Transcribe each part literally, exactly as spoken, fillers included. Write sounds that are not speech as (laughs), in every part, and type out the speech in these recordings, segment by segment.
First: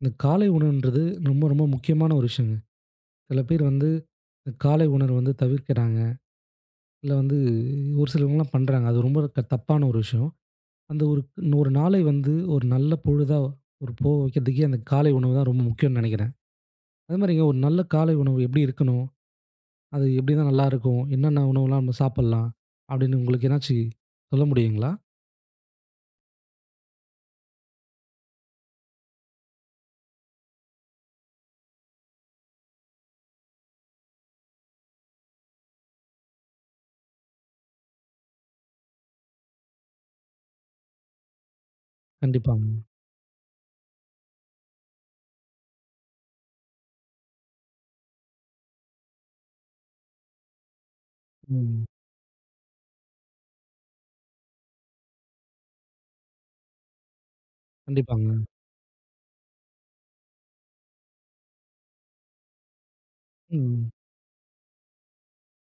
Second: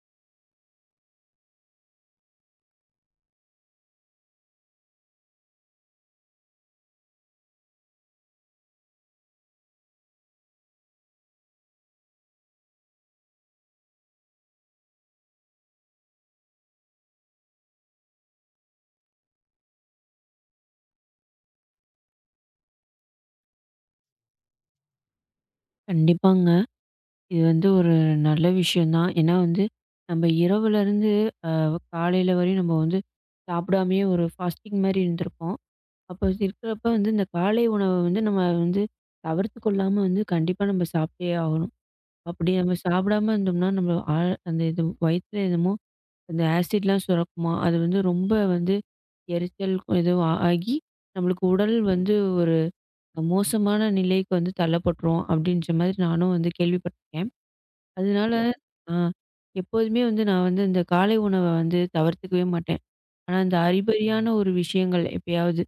இந்த காலை உணவுன்றது ரொம்ப ரொம்ப முக்கியமான ஒரு விஷயங்க. சில பேர் வந்து இந்த காலை உணர்வு வந்து தவிர்க்கிறாங்க. இல்ல வந்து ஒரு சிலவங்கலாம் பண்றாங்க. அது ரொம்ப க தப்பான ஒரு விஷயம். அந்த ஒரு ஒரு நாளை வந்து ஒரு நல்ல பொழுதா ஒரு போக வைக்கிறதுக்கே அந்த காலை உணவு தான் ரொம்ப முக்கியம்னு நெனைக்கிறேன். அது மாரிங்க ஒரு நல்ல காலை உணவு எப்படி இருக்கணும்? அது எப்படின்னா நல்லாயிருக்கும்? என்னென்ன உணவுலாம் நம்ம சாப்பிடலாம்? அப்படின்னு உங்களுக்கு ஏதாச்சு சொல்ல முடியுங்களா? கண்டிப்பாங்க. இது வந்து ஒரு நல்ல விஷயம் தான். ஏன்னா வந்து நம்ம இரவுலருந்து அ காலையில வரையும் நம்ம வந்து சாப்பிடாமயே ஒரு ஃபாஸ்டிங் மாரி இருந்திருப்போம். அப்போ இருக்கிறப்ப வந்து இந்த காலை உணவ வந்து நம்ம வந்து தவிர்த்து கொள்ளாம வந்து கண்டிப்பா நம்ம சாப்பிட்டே ஆகணும். அப்படி கண்டிப்பாங்க. நம்ம சாப்பிடாம இருந்தோம்னா, நம்ம ஆ அந்த இது வயித்துல என்னமோ அந்த ஆசிட்லாம் சுரக்குமா, அது வந்து ரொம்ப வந்து எரிச்சல் ஏதோ ஆகி நம்மளுக்கு உடல் ம். வந்து ஒரு மோசமான நிலைக்கு வந்து தள்ளப்பட்டுரும். அப்படின்ற மாதிரி நானும் வந்து கேள்விப்பட்டிருக்கேன். அதனால கண்டிப்பாங்க. இல்ல. ஆ எப்போதுமே வந்து நான் வந்து இந்த காலை உணவ வந்து தவிர்த்துக்கவே மாட்டேன். ஆனா, இந்த ம். அறிபறியான ஒரு விஷயங்கள் எப்பயாவது,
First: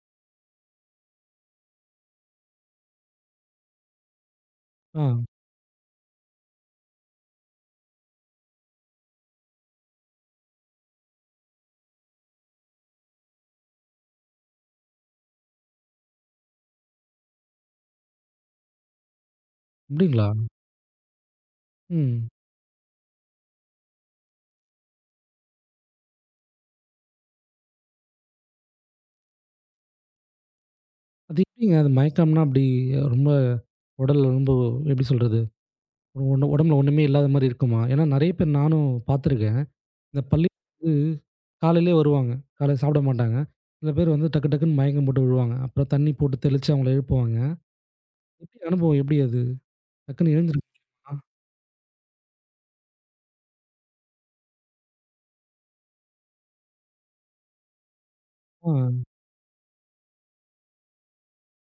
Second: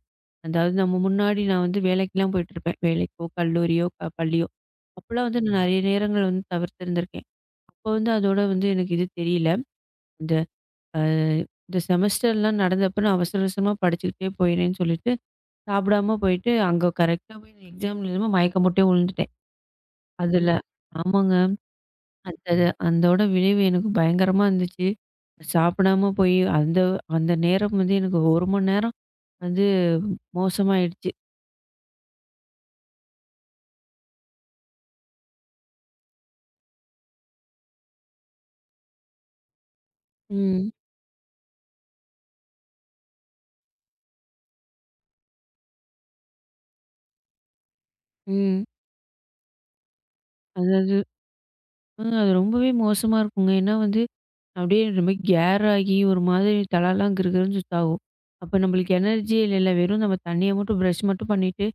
அதாவது நம்ம முன்னாடி நான் வந்து வேலைக்கெல்லாம் போயிட்டுருப்பேன். வேலைக்கோ, கல்லூரியோ, க பள்ளியோ. ஆ. அப்பலாம் வந்து நான் நெறைய நேரங்கள் வந்து தவிர்த்திருந்திருக்கேன். அப்ப வந்து அதோட வந்து எனக்கு இது தெரியல. இந்த அ இந்த செமஸ்டர்லாம் நடந்தப்ப நான் அவசர அவசரமா படிச்சுக்கிட்டே போயிறேன்னு சொல்லிட்டு, சாப்பிடாம போயிட்டு, அங்க கரெக்ட்டா போய் எக்ஸாம் எழுதும்போது மயக்கம் போட்டே விழுந்துட்டேன். அப்படிங்களா? அதுல ஆமாங்க. ம். அது அது அதோட விளைவு எனக்கு பயங்கரமா இருந்துச்சு. சாப்பிடாம போய் அந்த அந்த நேரம் வந்து எனக்கு ஒரு மணி நேரம் வந்து மோசமாயிடுச்சு. அது எப்படிங்க அது மயக்கம்னா அப்படி ரொம்ப உடல் ரொம்ப எப்படி சொல்றது? ஒண்ணு உடம்புல ஒண்ணுமே இல்லாத மாரி இருக்குமா? ஏன்னா நெறைய பேர் நானும் பார்த்துருக்கேன். இந்த பள்ளி ம். காலையிலேயே வருவாங்க. காலையில சாப்பிட மாட்டாங்க. சில பேர் வந்து டக்கு டக்குன்னு மயக்கம் போட்டு விழுவாங்க. அப்புறம் தண்ணி போட்டு தெளிச்சு அவங்கள எழுப்புவாங்க. எப்படி ம். அனுபவம் எப்படி அது? டக்குன்னு அதாவது எழுந்திருப்பீங்களா? ம் அது ரொம்பவே மோசமா இருக்குங்க. ஏன்னா வந்து அப்படியே ரொம்ப கேர் ஆகி ஒரு மாதிரி தலலாம் கிறுகிறுன்னு சுத்தாகும். அப்ப நம்மளுக்கு ஆ. எனர்ஜியே இல்லைல்ல. வெறும் நம்ம தண்ணிய மட்டும் ப்ரஷ் மட்டும் பண்ணிட்டு,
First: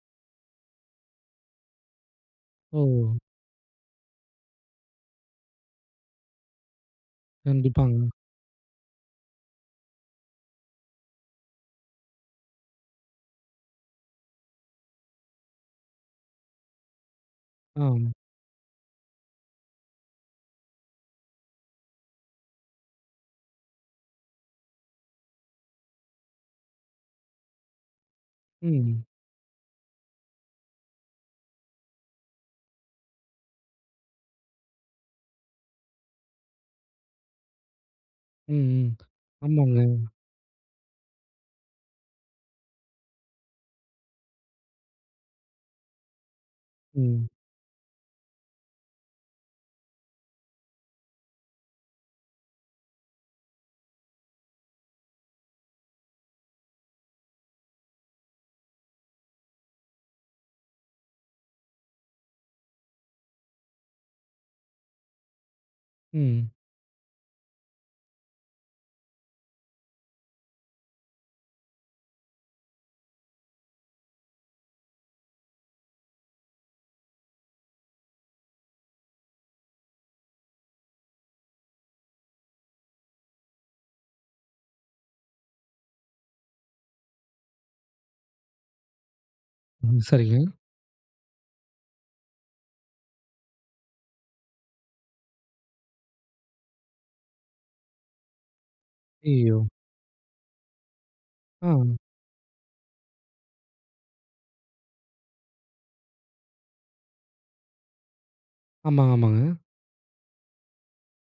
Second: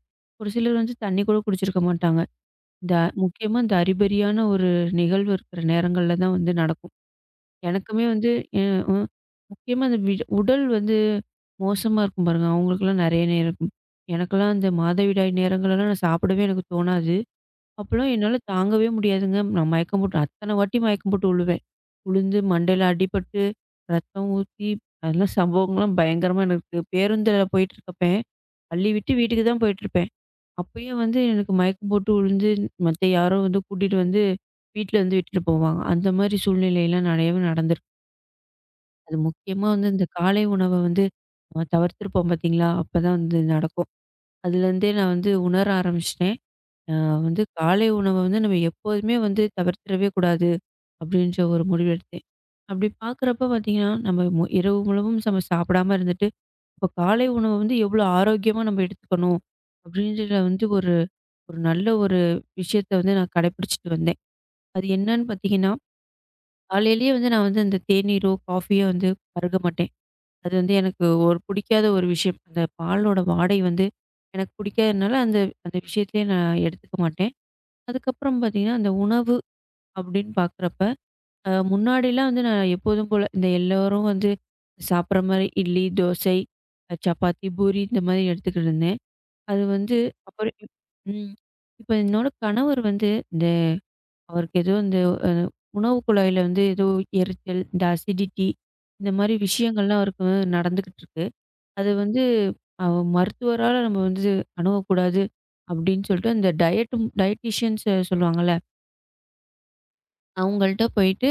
ஒரு சிலர் வந்து தண்ணி கூட குடிச்சிருக்க மாட்டாங்க. ஓ! இந்த முக்கியமா இந்த அறிபறியான ஒரு நிகழ்வு இருக்கிற நேரங்கள்ல தான் வந்து நடக்கும். கண்டிப்பாங்க. எனக்குமே வந்து எ அ முக்கியமா அந்த விட உடல் வந்து மோசமா இருக்கும் பாருங்க. அவங்களுக்கெல்லாம் நெறைய நேரம் இருக்கும். எனக்கெல்லாம் அந்த மாதவிடாய் நேரங்கள்லாம் நான் சாப்பிடவே எனக்கு தோணாது. ஆ. அப்பலாம் என்னால தாங்கவே முடியாதுங்க. நான் மயக்கம் போட்டு அத்தன வாட்டி மயக்கம் போட்டு விழுவேன். விழுந்து மண்டையில அடிபட்டு, ரத்தம் ஊத்தி அதெல்லாம் சம்பவங்கள்லாம் பயங்கரமா எனக்கு இருக்கு. பேருந்துல போயிட்டுருக்கப்ப, பள்ளி ம். விட்டு வீட்டுக்கு தான் போயிட்டுருப்பேன். அப்பயே வந்து எனக்கு மயக்கம் போட்டு விழுந்து, மத்த யாரோ வந்து கூட்டிட்டு வந்து வீட்ல வந்து விட்டுட்டு போவாங்க. அந்த மாரி சூழ்நிலைலாம் நெறையவே நடந்திருக்கு. ம், ம். அது முக்கியமா ஆமாங்க. வந்து இந்த காலை உணவ வந்து நம்ம தவிர்த்திருப்போம் பார்த்தீங்களா? அப்பதான் வந்து நடக்கும். அதுலேருந்தே நான் வந்து உணர ஆரம்பிச்சுட்டேன். அ ம். வந்து காலை உணவ வந்து நம்ம எப்போதுமே வந்து தவிர்த்திடவே கூடாது, அப்படின்ற ஒரு முடிவு எடுத்தேன். அப்படி பார்க்குறப்ப பார்த்தீங்கன்னா, நம்ம மு இரவு முழுவதும் நம்ம சாப்பிடாம இருந்துட்டு, இப்போ காலை உணவு வந்து எவ்வளோ ஆரோக்கியமா நம்ம எடுத்துக்கணும், அப்படின்றத வந்து ஒரு ஒரு நல்ல ஒரு விஷயத்த வந்து நான் கடைப்பிடிச்சுட்டு வந்தேன். அது என்னன்னு பார்த்தீங்கன்னா, ம். காலையிலேயே வந்து நான் வந்து அந்த தேநீரோ, காஃபியோ வந்து பருக மாட்டேன். அது வந்து எனக்கு ஒரு பிடிக்காத ஒரு விஷயம். அந்த பாலோட வாடை வந்து எனக்கு பிடிக்காதனால, அந்த அந்த விஷயத்திலயே நான் எடுத்துக்க மாட்டேன். அதுக்கப்புறம் பார்த்தீங்கன்னா, அந்த உணவு அப்படின்னு பார்க்குறப்ப, அ முன்னாடிலாம் வந்து நான் எப்போதும் போல இந்த எல்லோரும் வந்து சாப்பிட்ற மாரி இட்லி, தோசை, அ சப்பாத்தி, பூரி இந்த மாரி எடுத்துக்கிட்டு இருந்தேன். அது வந்து ம். சரிங்க. அப்புறம் இப் ம். இப்ப என்னோட கணவர் வந்து இந்த அவருக்கு ஏதோ இந்த அ உணவு குழாயில வந்து ஏதோ எரிச்சல், இந்த அசிடிட்டி இந்த மாரி ஐயய்யோ! விஷயங்கள்லாம் அவருக்கு நடந்துகிட்டு இருக்கு. ஆ. அது வந்து அ மருத்துவரால நம்ம வந்து அணுகக்கூடாது அப்படின்னு சொல்லிட்டு, அந்த டயட்டு டயட்டீஷியன்ஸ் சொல்லுவாங்கல்ல, ஆமா, ஆமாங்க. அவங்கள்ட்ட போயிட்டு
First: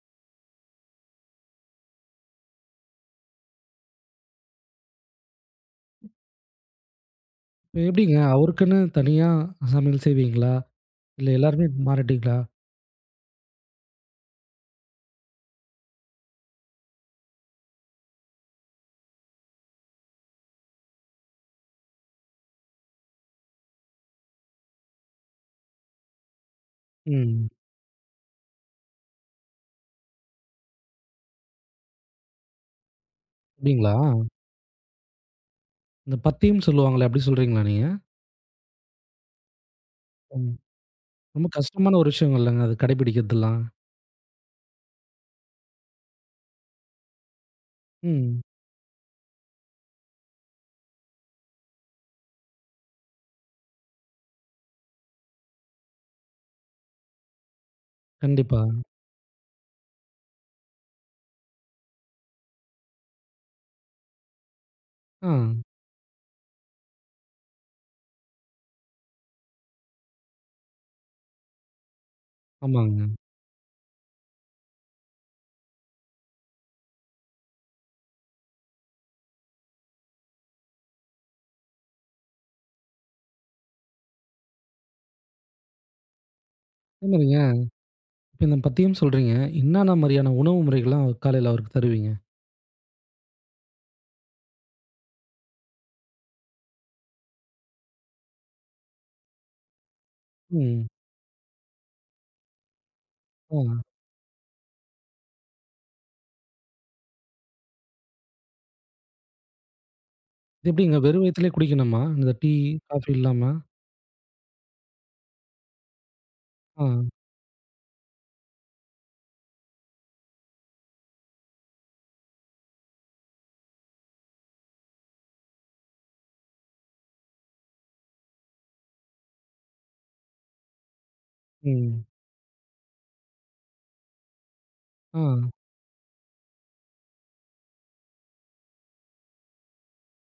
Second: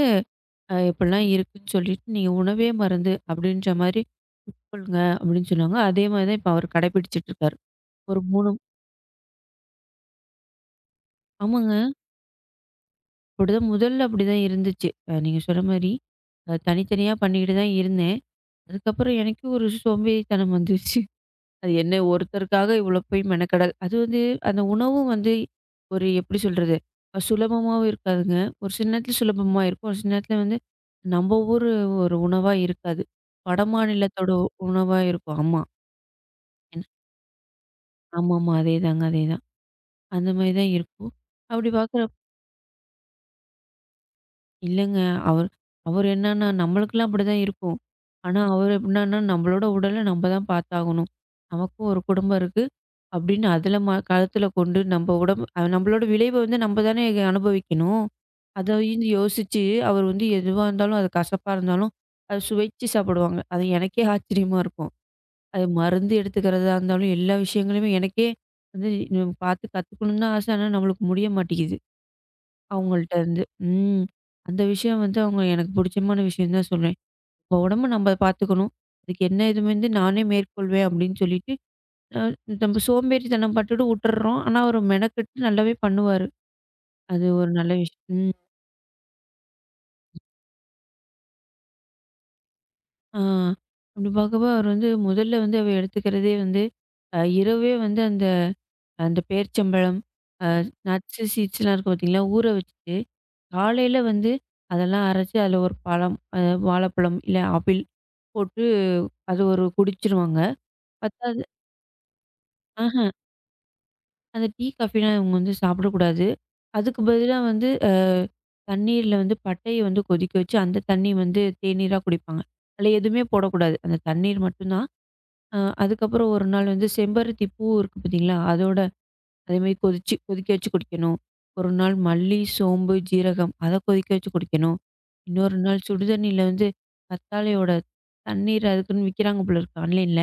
அ இப்படிலாம் இருக்குன்னு சொல்லிட்டு, "நீங்க உணவே மருந்து" அப்படின்ற மாரி உட்கொள்ளுங்க அப்படின்னு சொன்னாங்க. அதே மாரி தான் இப்ப அவர் கடைபிடிச்சிட்டு இருக்காரு. இப்ப எப்படிங்க? ஒரு மூன்று அவருக்குன்னு தனியா சமையல் செய்வீங்களா? இல்ல எல்லாருமே ஆமாங்க. மாறிட்டீங்களா? அப்படிதான் முதல்ல அப்படிதான் இருந்துச்சு. அ நீங்க சொன்ன மாரி, அ தனித்தனியா பண்ணிக்கிட்டு தான் இருந்தேன். அதுக்கப்புறம் எனக்கே ஒரு சோம்பேறித்தனம் வந்துருச்சு. அது என்ன ஒருத்தருக்காக இவ்வளோ போய் மெனக்கெடல். அது வந்து அந்த உணவும் வந்து ஒரு எப்படி சொல்றது? அ ம். சுலபமாவும் இருக்காதுங்க. ஒரு சில நேரத்துல சுலபமா இருக்கும். ஒரு சில நேரத்துல வந்து நம்ம ஊர் ஒரு உணவா இருக்காது. வட அப்படிங்களா? மாநிலத்தோட உணவா இருக்கும். ஆமா. இந்த பத்தியம் என்ன- சொல்லுவாங்களே, அப்டி சொல்றீங்களா நீங்க? ஆமாமா. அதேதாங்க, அதேதான். அந்த மாரி ம். தான் இருக்கும். ரொம்ப அப்படி கஷ்டமான பார்க்குற ஒரு விஷயம் இல்லங்க அது கடைபிடிக்கிறதெல்லாம். இல்லங்க. அவர் அவர் என்னன்னா, நம்மளுக்கெல்லாம் அப்படிதான் இருக்கும். ஆனா, ம். அவரு எப்டின்னான்னா, நம்மளோட உடல நம்ம தான் பாத்தாகணும். நமக்கும் ஒரு குடும்பம் இருக்கு. அப்படின்னு அதில ம கழுத்துல கொண்டு நம்ம உடம்பு அஹ் நம்மளோட விளைவு வந்து நம்ம தானே அனுபவிக்கணும். கண்டிப்பா. அதையும் யோசிச்சு அவர் வந்து எதுவா இருந்தாலும், அது கசப்பா இருந்தாலும், அத சுவைச்சு சாப்பிடுவாங்க. அது எனக்கே ஆச்சரியமா இருக்கும். ஆ. அது மருந்து எடுத்துக்கிறதா இருந்தாலும், எல்லா விஷயங்களையுமே எனக்கே வந்து பாத்து கத்துக்கணும்னு தான் ஆசை. ஆனா, நம்மளுக்கு முடிய மாட்டேங்குது. ஆமாங்க. அவங்கள்ட்ட இருந்து. ம். அந்த விஷயம் வந்து அவங்க எனக்கு பிடிச்சமான விஷயம் தான் சொல்வேன். "நம்ம உடம்ப நம்ம பார்த்துக்கணும். அதுக்கு என்ன இது வந்து நானே மேற்கொள்வேன்" அப்படின்னு சொல்லிட்டு, அ நம்ம சோம்பேறித்தனம் பட்டுட்டு உட்டுர்றோம். ஆனா, அவரு மெனக்கெட்டு நல்லாவே பண்ணுவாரு. அதே அது மாரிங்க ஒரு நல்ல விஷயம். ம். இப்ப இந்த பத்தியம் சொல்றீங்க. என்னான்ன மாரியான உணவு முறைகள்லாம் காலையில அவருக்கு தருவீங்க? ஆ. அப்படி பார்க்கப்போ அவர் வந்து முதல்ல வந்து அவ எடுத்துக்கிறதே வந்து, அ இரவே வந்து அந்த அந்த பேரிச்சம்பழம், அ ம். நட்ஸு, சீட்ஸ்லாம் இருக்கும் பார்த்தீங்களா? ஊற வச்சுட்டு, ஆ. காலையில வந்து அதெல்லாம் அரைச்சு அதில ஒரு பழம், அ வாழைப்பழம், இல்ல ஆப்பிள் போட்டு அது ஒரு குடிச்சுருவாங்க. இது எப்டிங்க வெறும் பத்தாது வயித்துலயே குடிக்கணுமா? இந்த டீ, ஆஹ காஃபி இல்லாம? அந்த டீ, காஃபிலாம் இவங்க வந்து சாப்பிடக்கூடாது. ஆ. அதுக்கு பதிலா வந்து அ தண்ணீர்ல வந்து பட்டைய வந்து கொதிக்க வச்சு, அந்த தண்ணி வந்து தேநீரா குடிப்பாங்க. அதில எதுவுமே போடக்கூடாது. அந்த தண்ணீர் மட்டும் தான். அ அதுக்கப்புறம் ஒரு நாள் வந்து செம்பருத்தி பூ இருக்கு பார்த்தீங்களா? அதோட அதேமாரி கொதிச்சு கொதிக்க வச்சு குடிக்கணும். ஒரு நாள் ம். மல்லி, சோம்பு, ஜீரகம் அத கொதிக்க வச்சு குடிக்கணும். ஆ. இன்னொரு நாள் சுடுதண்ணீல வந்து கத்தாழையோட தண்ணீர் அதுக்குன்னு விக்கிறாங்க போல இருக்கு ஆன்லைன்ல.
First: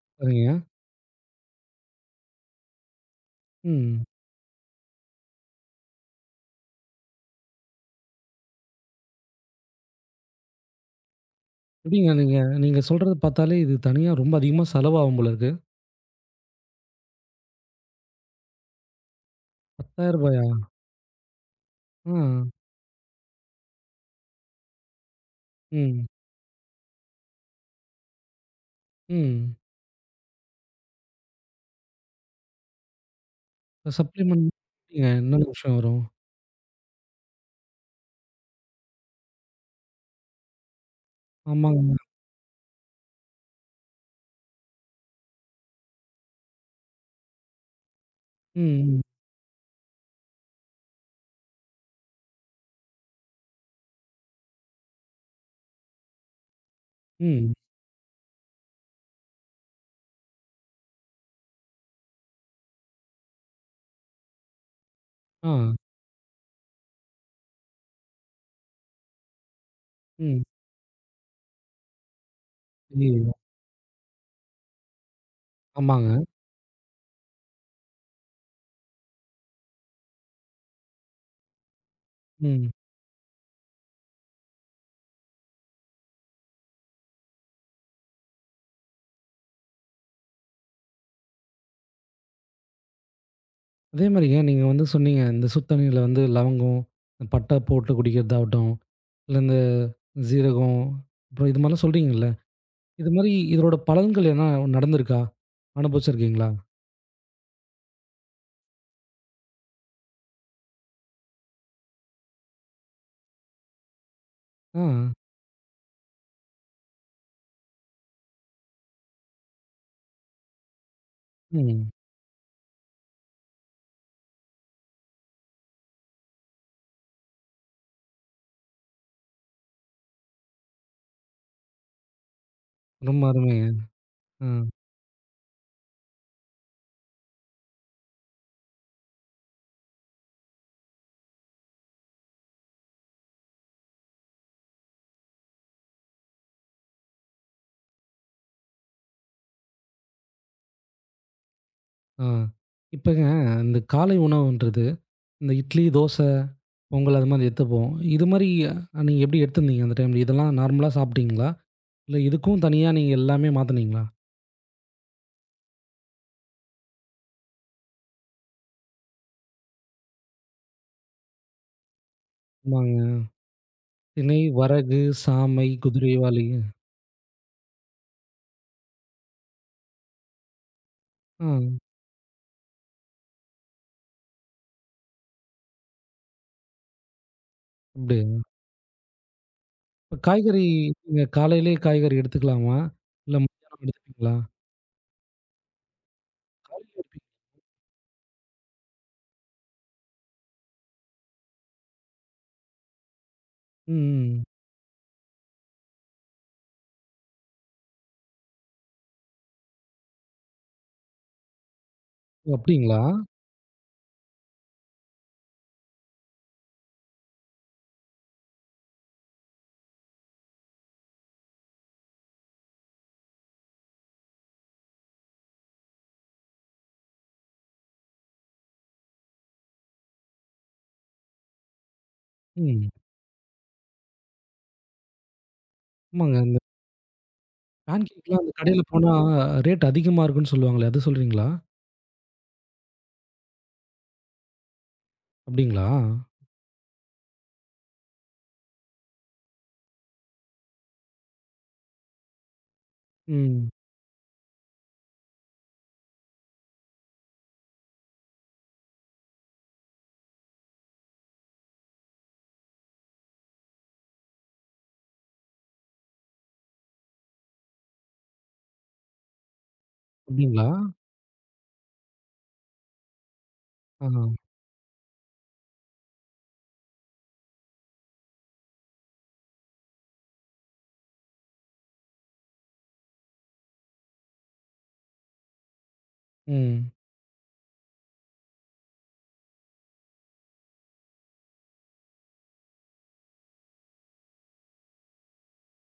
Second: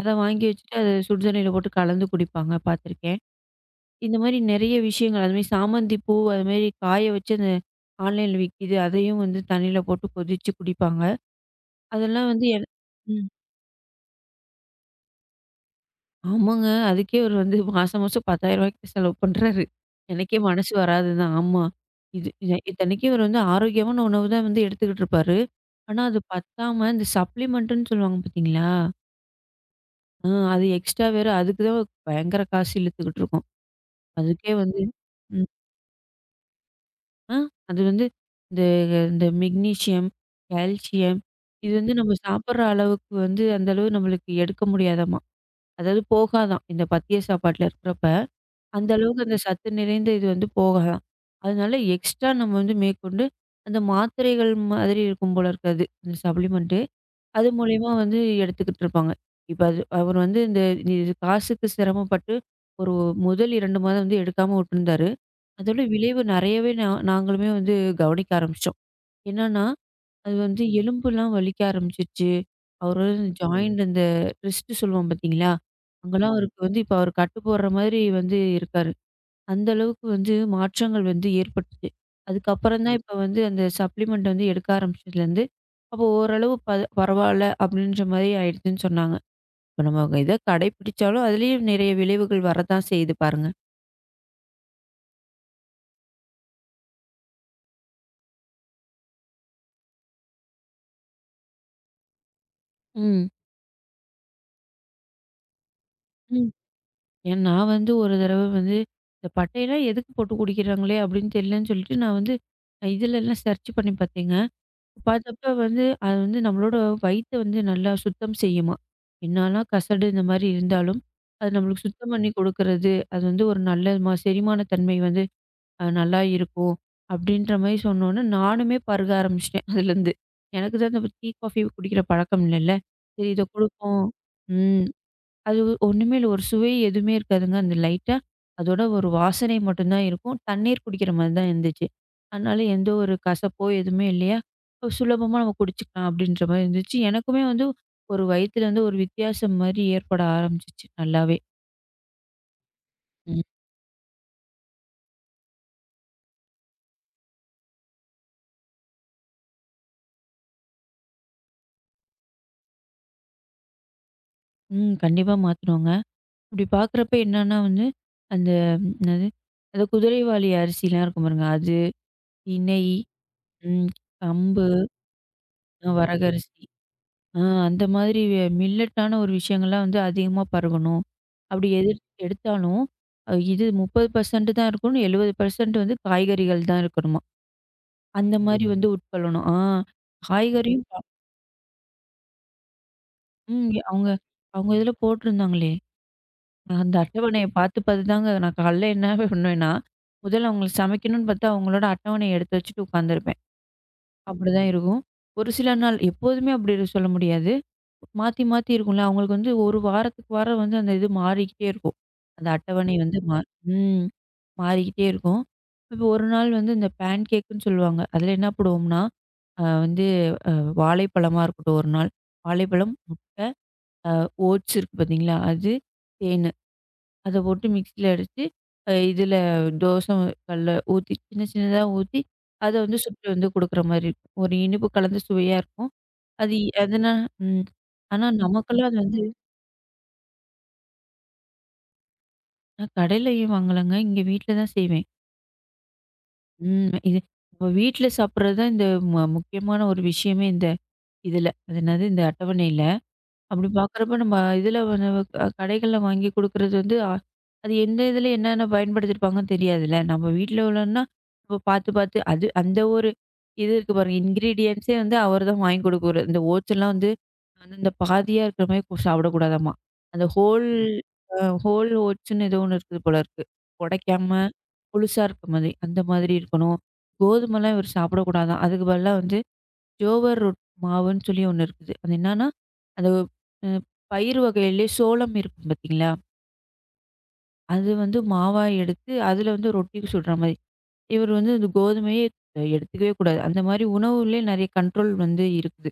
அத வாங்கி சரிங்க. வச்சுட்டு அத சுடு தண்ணீல போட்டு கலந்து குடிப்பாங்க பார்த்துருக்கேன். ம். இந்த மாரி நெறைய விஷயங்கள் அதுமாரி சாமந்தி பூ அதுமாரி காய வச்சு அந்த ஆன்லைன்ல விக்கிது. அதையும் வந்து தண்ணீல போட்டு கொதிச்சு குடிப்பாங்க. எப்டிங்க அதெல்லாம் நீங்க வந்து என நீங்க சொல்றத ம். பார்த்தாலே இது தனியா ரொம்ப அதிகமா செலவாகும் போல இருக்கு. ஆமாங்க. அதுக்கே இவரு வந்து மாசம் மாசம் ரூ. பத்தாயிரம் ரூபாய் செலவு பண்றாரு. ரூ. எனக்கே பத்தாயிரம் மனசு வராது தான். ஆமா. ஆ. இது இத இத்தனைக்கும் இவரு வந்து ஆரோக்கியமான உணவு தான் வந்து எடுத்துக்கிட்டு இருப்பாரு. ஆனா ம். அது பத்தாம இந்த சப்ளிமெண்ட்டுன்னு சொல்லுவாங்க பார்த்தீங்களா? ம். அ அது எக்ஸ்ட்ரா வேற அதுக்கு தான் பயங்கர காசு இழுத்துக்கிட்டு இருக்கோம். சப்ளிமெண்ட் அதுக்கே வந்து எப்டிங்க என்னென்ன ம். விஷயம் வரும்? ஆ அது வந்து இந்த இந்த மெக்னீசியம், கால்சியம் இது வந்து ஆமாங்க. நம்ம சாப்பிடுற அளவுக்கு வந்து அந்த அளவு நம்மளுக்கு எடுக்க முடியாதாம்மா. அதாவது போகாதாம். இந்த பத்திய சாப்பாட்டுல இருக்கிறப்ப, அந்த ம். ம். அளவுக்கு அந்த சத்து நிறைந்த இது வந்து போகாதாம். அதனால எக்ஸ்ட்ரா நம்ம வந்து மேற்கொண்டு அந்த மாத்திரைகள் மாதிரி இருக்கும் போல இருக்கு அது. அந்த சப்ளிமெண்ட். அது ம். மூலியமா வந்து எடுத்துக்கிட்டு இருப்பாங்க. இப்ப அது அவர் வந்து இந்த இ காசுக்கு சிரமப்பட்டு ஒரு முதல் இரண்டு மாதம் வந்து எடுக்காம விட்டுருந்தாரு. ஆ. அதோட விளைவு நெறையவே நா நாங்களுமே வந்து கவனிக்க ஆரம்பிச்சோம். என்னன்னா, அது ம். வந்து எலும்புலாம் வலிக்க ஆரம்பிச்சுருச்சு. அவரு ஐயய்யோ! ஜாயிண்ட் அந்த ரிஸ்ட் சொல்லுவோம் பார்த்தீங்களா? ஆமாங்க. அங்கலாம் அவருக்கு வந்து இப்ப அவரு கட்டு போடுற மாதிரி வந்து இருக்காரு. அந்த அளவுக்கு வந்து மாற்றங்கள் வந்து ஏற்பட்டுச்சு. ம். அதுக்கப்புறம் தான் ம். இப்ப வந்து அந்த சப்ளிமெண்ட் வந்து எடுக்க ஆரம்பிச்சதுலேருந்து, அப்போ ஓரளவு ப பரவால்ல அப்படின்ற மாரி ஆயிடுச்சுன்னு சொன்னாங்க. இப்ப நம்ம இத கடைப்பிடிச்சாலும் அதுலயும் நிறைய விளைவுகள் வரத்தான் செய்யுது பாருங்க. அதே மாரிங்க நீங்க வந்து சொன்னீங்க, இந்த சுத்தண்ணீல வந்து லவங்கம், பட்டை போட்டு குடிக்கிறதாகட்டும், இல்ல இந்த சீரகம், அப்புறம் இது மாரிலாம் சொல்றீங்கல்ல. இது ம். மாரி இதோட பலன்கள் எதனா நடந்திருக்கா? ம். அனுபவிச்சிருக்கீங்களா? ஏன் நான் வந்து ஒரு தடவ வந்து இந்த பட்டையெல்லாம் எதுக்கு போட்டு குடிக்கிறாங்களே அப்படின்னு தெரியலன்னு சொல்லிட்டு நான் வந்து இதுலலாம் சர்ச் பண்ணி பார்த்தேங்க. ஆ. பார்த்தப்ப வந்து, அது வந்து நம்மளோட வயித்த வந்து நல்லா சுத்தம் செய்யுமாம். என்னலாம் கசடு இந்த மாரி இருந்தாலும், அது நம்மளுக்கு ம். சுத்தம் பண்ணி கொடுக்குறது, அது வந்து ஒரு நல்ல ம செரிமான தன்மை வந்து அ நல்லா இருக்கும். அப்படின்ற மாரி சொன்னோனே, நானுமே பருக ஆரம்பிச்சுட்டேன் அதுலேருந்து. எனக்கு தான் இந்த டீ, காஃபி குடிக்கிற பழக்கம் இல்லைல்ல. ரொம்ப சரி இத அருமைங்க. குடுப்போம். ஆ. ம். அது ஒண்ணுமே இல்ல. ஒரு சுவை எதுவுமே இருக்காதுங்க. அந்த லைட்டா அதோட ஒரு வாசனை மட்டும் தான் இருக்கும். தண்ணீர் குடிக்கிற மாரி தான் இருந்துச்சு. அதனால எந்த ஒரு கசப்போ எதுவுமே இல்லையா, "இப்ப சுலபமா நம்ம குடிச்சுக்கலாம்." அப்படின்ற மாரி இருந்துச்சு. எனக்குமே வந்து ஒரு வயித்துல வந்து ஒரு வித்தியாசம் மாரி ஏற்பட ஆரம்பிச்சுச்சு நல்லாவே. ஆ. இப்பங்க ம். இந்த காலை உணவுன்றது, இந்த இட்லி, தோசை, பொங்கல் அது மாரி எடுத்துப்போம். இது மாரி நீங்க எப்படி எடுத்திருந்தீங்க அந்த டைம்ல? இதெல்லாம் நார்மலா சாப்பிட்டீங்களா? இல்ல இதுக்கும் தனியா நீங்க எல்லாமே மாத்துனீங்களா? ம். கண்டிப்பா மாத்தணுங்க. இப்படி பார்க்குறப்ப என்னன்னா வந்து, அந்த ம், என்னது, அந்த குதிரைவாலி அரிசிலாம் இருக்கும் பாருங்க. அது, திணை, ஆமாங்க. ம், திணை, கம்பு, வரகு, சாமை, குதிரைவாலி. வரகரிசி ஆ அந்த மாதிரி மில்லட்டான ஒரு விஷயங்கள்லாம் வந்து அதிகமா பரவணும். ஆ அப்படி எதிர் எடுத்தாலும், அ இது முப்பது சதவீதம் தான் இருக்கணும். எழுபது சதவீதம் வந்து காய்கறிகள் தான் இருக்கணுமா. அந்த அப்படியா? மாரி ம். வந்து உட்கொள்ளணும். ஆ இப்ப காய்கறி காய்கறியும் ப நீங்க காலையிலேயே காய்கறி எடுத்துக்கலாமா? இல்ல ம் மத்தியானம் அவங்க எடுத்துப்பீங்களா? அவங்க இதில போட்டிருந்தாங்களே. நான் காலையில அந்த எடுப்பீங்க. அட்டவணைய பார்த்து பார்த்து தாங்க நான் காலைல என்ன பண்ணுவேன்னா, முதல்ல அவங்களுக்கு சமைக்கணும்னு பார்த்தா, அவங்களோட அட்டவணைய எடுத்து வச்சுட்டு உட்காந்துருப்பேன். ம். அப்படிதான் இருக்கும். ஒரு சில நாள் எப்போதுமே அப்படி இருக்க சொல்ல முடியாது. மாத்தி, மாத்தி இருக்கும்ல. அவங்களுக்கு வந்து ஒரு வாரத்துக்கு வாரம் வந்து அந்த இது மாறிக்கிட்டே இருக்கும். அந்த ஓ! அட்டவணை அப்படிங்களா? வந்து மா ம். மாறிக்கிட்டே இருக்கும். இப்போ ஒரு நாள் வந்து இந்த பேன் கேக்குன்னு சொல்லுவாங்க. அதில என்ன போடுவோம்னா, அ வந்து அ வாழைப்பழமா இருக்கட்டும் ஒரு நாள். வாழைப்பழம், முட்டை, அ ஓட்ஸ் இருக்கு பார்த்தீங்களா? அது, தேனு. அத போட்டு மிக்ஸியில அடிச்சு, அ இதில தோசை கல்ல ஊத்தி சின்ன சின்னதா ஊத்தி, அத ம். வந்து சுட்டு வந்து குடுக்குற மாரி இருக்கும். ஒரு இனிப்பு கலந்த சுவையா இருக்கும். ஆமாங்க. அது இந்த அதுனா ம். பேன் ஆனா கேக்லாம் அந்த கடையில நமக்கெல்லாம் அது போனா வந்து ரேட் அதிகமா இருக்குன்னு சொல்லுவாங்களே, அது சொல்றீங்களா? நான் கடையிலயும் வாங்கலங்க. இங்க வீட்ல தான் செய்வேன். அப்படிங்களா? ம். இது நம்ம வீட்ல சாப்பிடுறது தான் இந்த ம முக்கியமான ஒரு விஷயமே இந்த இதுல. அது என்னது இந்த அட்டவணையில. அப்படி ம். பார்க்குறப்ப நம்ம இதில வந்து அ கடைகள்ல வாங்கி குடுக்குறது வந்து, அ அது எந்த இதில என்னென்ன பயன்படுத்தியிருப்பாங்கன்னு தெரியாதுல்ல. நம்ம வீட்ல உள்ளன்னா, நம்ம பார்த்து பார்த்து அது அந்த ஒரு இது இருக்கு பாருங்க. இன்கிரீடியன்ட்ஸே வந்து அவர் தான் வாங்கி குடுக்குறாரு. இந்த ஓட்ஸ் எல்லாம் வந்து அந்த பாதியா இருக்கிற மாரி கு சாப்பிடக்கூடாதாம்மா. அந்த ஹோல் அப்படிங்களா? அ ஹோல் ஓட்ஸ்ன்னு ஏதோ ஒண்ணு இருக்குது போல இருக்கு. ஆ. உடைக்காம, புழுசா இருக்க மாதிரி. அந்த மாதிரி இருக்கணும். கோதுமைலாம் இவர் சாப்பிடக்கூடாதாம். அதுக்கு பதிலா வந்து ஜோவர் ரொட் மாவுன்னு சொல்லி ஒண்ணு இருக்குது. அது என்னன்னா, அது அ பயிறு வகையிலேயே சோளம் இருக்கும் பார்த்தீங்களா? ம். அது வந்து மாவா எடுத்து, அதில வந்து ரொட்டிக்கு சுடுற மாரி. இவர் வந்து இந்த கோதுமையே எடுத்துக்கவே கூடாது. அந்த மாரி உணவுலே நெறைய கண்ட்ரோல் வந்து இருக்குது.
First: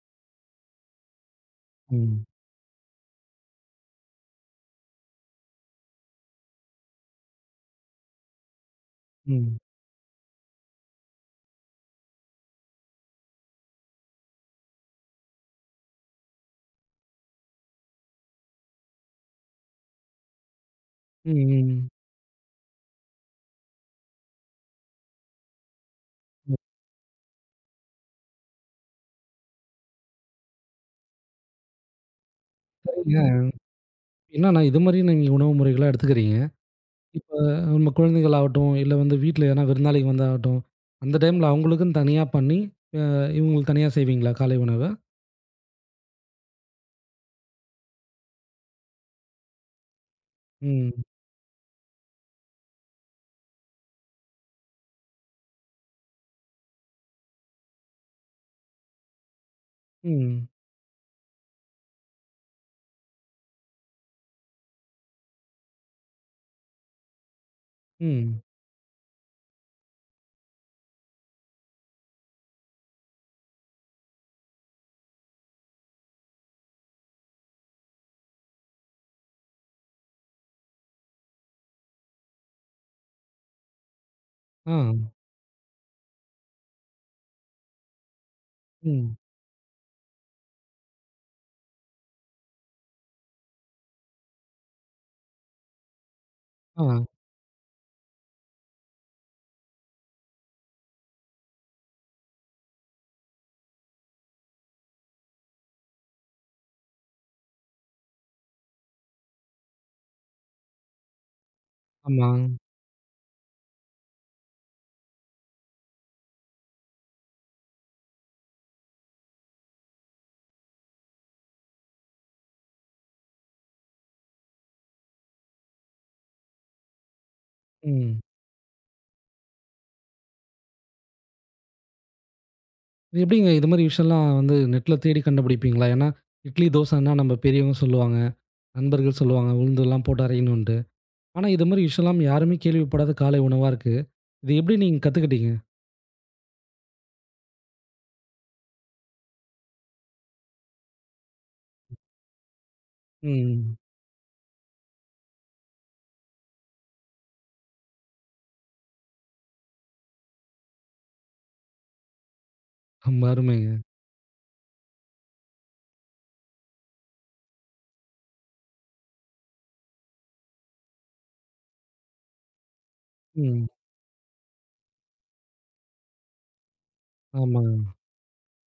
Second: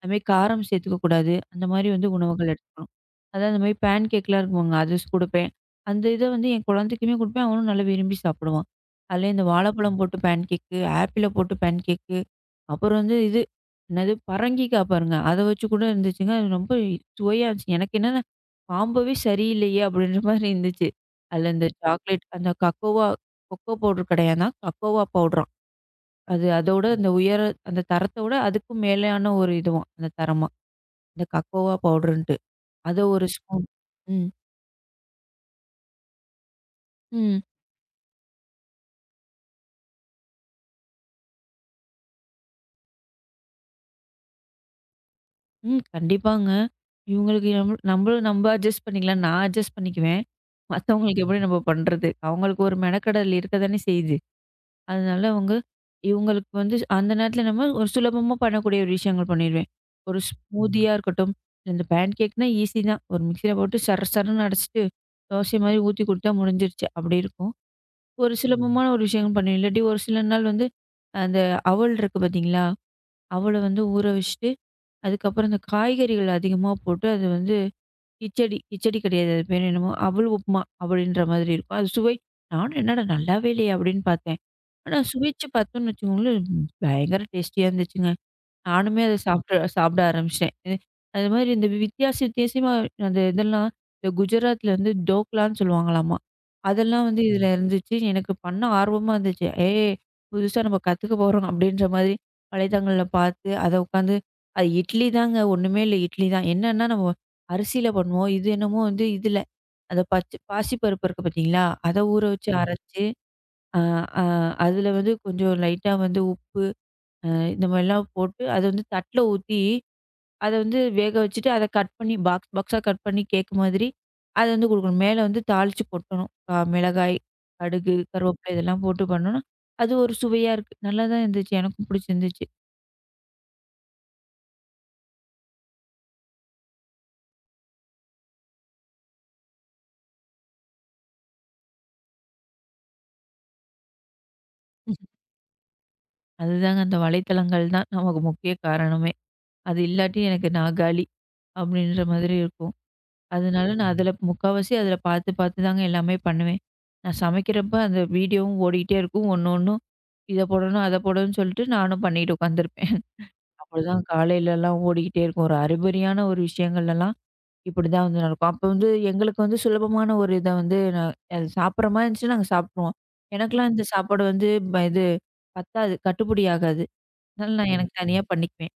அதுமாரி காரம் சேர்த்துக்கக்கூடாது. அந்த மாரி வந்து ம். உணவுகள் எடுத்துக்கணும். அதான் இந்த மாரி பேன் கேக்லாம் இருக்குமாங்க. அது ஸ் குடுப்பேன். அந்த இத வந்து என் குழந்தைக்குமே குடுப்பேன். அவனும் நல்லா விரும்பி சாப்பிடுவான். அதுல இந்த ம். வாழைப்பழம் போட்டு பேன் கேக்கு, ஆப்பிள போட்டு பேன் கேக்கு, அப்புறம் வந்து இது என்னது பரங்கிக்காய் பாருங்க. அத வச்சு கூட இருந்துச்சுங்க. அது ரொம்ப சுவையா இருந்துச்சு. எனக்கு என்னன்னா, காம்போவே சரியில்லையே! அப்பிடின்ற மாரி இருந்துச்சு. அதுல இந்த ம். சாக்லேட் அந்த கக்கோவா கொக்கோ பவுடர் கிடையாதாம். கக்கோவா பவுடராம். அது ம். (unintelligible) அதோட அந்த உயர அந்த தரத்த விட அதுக்கும் மேலான ஒரு இதுவாம். அந்த தரமா. இந்த கக்கோவா பவுடர்ன்ட்டு. அத ஒரு ஏங்க, ஸ்பூன். ம். என்னன்னா இது மாரி நீங்க உணவு முறைகளா எடுத்துக்கிறீங்க? இப்ப ம். நம்ம குழந்தைகளாகட்டும், இல்ல வந்து வீட்ல யாருனா விருந்தாளிங்க வந்தாகட்டும், அந்த டைம்ல அவங்களுக்குன்னு தனியா பண்ணி, அ இவங்களுக்கு தனியா செய்வீங்களா காலை உணவ? ம். கண்டிப்பாங்க. இவங்களுக்கு நம் நம்மளும் நம்ம அட்ஜஸ்ட் பண்ணிக்கலாம். நான் அட்ஜஸ்ட் பண்ணிக்குவேன். ம். மத்தவங்களுக்கு எப்படி நம்ம பண்றது? அவங்களுக்கு ஒரு மெனக்கெடல் இருக்க தானே செய்யுது. அதனால அவங்க இவங்களுக்கு வந்து அந்த நேரத்துல நம்ம ஒரு சுலபமா பண்ணக்கூடிய ஒரு விஷயங்கள் பண்ணிருவேன். ஒரு ம். ஸ்மூதியா இருக்கட்டும். இந்த பேன் கேக்னா ஈஸி தான். ஒரு மிக்ஸியில போட்டு சர சரன்னு அடைச்சுட்டு, தோசை மாரி ஊத்தி குடுத்தா முடிஞ்சிருச்சு. அப்படி இருக்கும். ஒரு ம். ம். சுலபமான ஒரு விஷயங்கள் பண்ணுவேன். இல்லாட்டி ஒரு சில நாள் வந்து அந்த அவல் இருக்கு பார்த்தீங்களா? அவல வந்து ஊற வச்சுட்டு, அதுக்கப்புறம் இந்த காய்கறிகள் அதிகமா போட்டு அது வந்து கிச்சடி கிச்சடி கிடையாது. அது பேர் என்னமோ அவல் உப்புமா அப்படின்ற மாதிரி இருக்கும். அது சுவை நானும் என்னடா நல்லாவே இல்லையே! அப்படின்னு பார்த்தேன். ஆ. ஆனா சுவைச்சு பார்த்தோம்னு வச்சுக்கோங்களேன், பயங்கர டேஸ்டியா இருந்துச்சுங்க. நானுமே அத ம். சாப்ட்டு சாப்பிட ஆரம்பிச்சேன். அ அது மாரி இந்த வித்தியாச வித்தியாசமா அந்த இதெல்லாம் இந்த குஜராத்ல வந்து டோக்லான்னு சொல்லுவாங்களாமா. ஆ. அதெல்லாம் வந்து ம். இதுல இருந்துச்சு. எனக்கு பண்ண ஆர்வமா இருந்துச்சு. ஏய்! புதுசா நம்ம கத்துக்க போறோம் அப்டின்ற மாதிரி வலைதளங்கள்ல பார்த்து, அத உட்காந்து அது இட்லி தாங்க. ஒண்ணுமே இல்ல இட்லி தான். என்னன்னா நம்ம அரிசியில பண்ணுவோம். இது என்னமோ வந்து இதுல அந்த பச்ச பாசி பருப்பு இருக்கு பார்த்தீங்களா? அத ஊற ஆமா. வச்சு ம். அரைச்சு, அ அ அதுல வந்து கொஞ்சம் லைட்டா வந்து உப்பு அ இந்த மாரிலாம் போட்டு அத வந்து தட்ல ஊத்தி, அத வந்து வேக வச்சுட்டு, அத கட் பண்ணி பாக்ஸ் பாக்ஸா கட் பண்ணி கேக் மாதிரி அத வந்து குடுக்கணும். மேல வந்து தாளிச்சு கொட்டணும். அ மிளகாய், கடுகு, ம். கருவேப்பிலை இதெல்லாம் போட்டு பண்ணோம்னா, அது ஒரு சுவையா இருக்கு. நல்லா தான் இருந்துச்சு. எனக்கும் பிடிச்சிருந்துச்சு. இது எப்படிங்க இது மாரி விஷயம்லாம் வந்து நெட்ல தேடி கண்டுபிடிப்பீங்களா? ஏன்னா, இட்லி, தோசைன்னா நம்ம பெரியவங்க சொல்லுவாங்க, நண்பர்கள் சொல்லுவாங்க, உளுந்துலாம் போட்டு அரையணுன்ட்டு. ஆனா, இது மாரி விஷயம்லாம் யாருமே கேள்விப்படாத காலை உணவா இருக்கு. இது எப்படி நீங்க கத்துக்கிட்டீங்க? அதுதாங்க அந்த வலைத்தளங்கள் தான் நமக்கு முக்கிய காரணமே. அது இல்லாட்டி எனக்கு நான் காலி. அப்படின்ற மாதிரி இருக்கும். அதனால ம். நான் அதில முக்காவாசி அதில பார்த்து பார்த்து தாங்க எல்லாமே பண்ணுவேன். நான் சமைக்கிறப்ப அந்த வீடியோவும் ஓடிக்கிட்டே இருக்கும். ஒண்ணு ஒண்ணும் இத போடணும், அத போடணும்னு சொல்லிட்டு நானும் பண்ணிட்டு உட்காந்துருப்பேன். ரொம்ப அருமைங்க. அவ்வளோதான் (laughs) காலையிலலாம் ஓடிக்கிட்டே இருக்கும். ஒரு அரிபரியான ஒரு விஷயங்கள்லலாம் இப்படிதான் வந்து நடக்கும். அப்போ வந்து எங்களுக்கு வந்து சுலபமான ஒரு இத வந்து நான் அது சாப்பிடுற மாரி இருந்துச்சுன்னா நாங்க சாப்பிட்ருவோம். ம். எனக்கெல்லாம் இந்த சாப்பாடு வந்து ப இது பத்தாது, கட்டுப்படி ஆகாது. அதனால ஆமா. நான் ம். எனக்கு தனியா பண்ணிக்குவேன்.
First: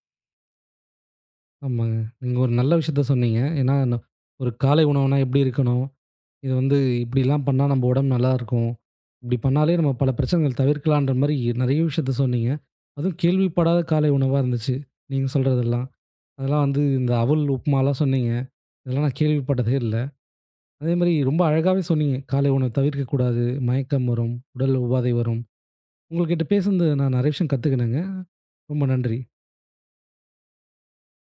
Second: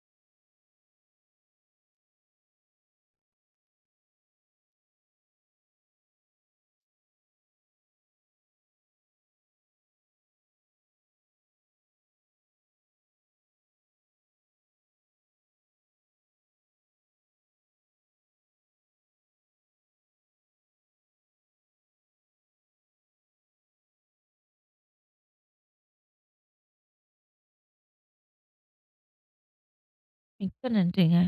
ஆமாங்க. நீங்க ஒரு நல்ல விஷயத்த சொன்னீங்க. ஏன்னா, ந ஒரு காலை உணவுனா எப்படி இருக்கணும்? இது வந்து இப்படிலாம் பண்ணா நம்ம உடம்பு நல்லாயிருக்கும். இப்படி பண்ணாலே நம்ம பல பிரச்சனைகள் தவிர்க்கலான்ற மாரி நெறைய விஷயத்த சொன்னீங்க. அதுவும் கேள்விப்படாத காலை உணவா இருந்துச்சு. நீங்க சொல்றதெல்லாம். அதெல்லாம் வந்து இந்த அவல், உப்புமாலாம் சொன்னீங்க. இதெல்லாம் நான் கேள்விப்பட்டதே இல்ல. அதே மாரி ரொம்ப அழகாவே சொன்னீங்க. காலை உணவு தவிர்க்கக்கூடாது. மயக்கம் வரும். உடல் உபாதை வரும். உங்கள்கிட்ட பேசுனது நான் நெறைய விஷயம் கத்துக்கினேங்க. ரொம்ப நன்றி. மிக்க நன்றிங்க.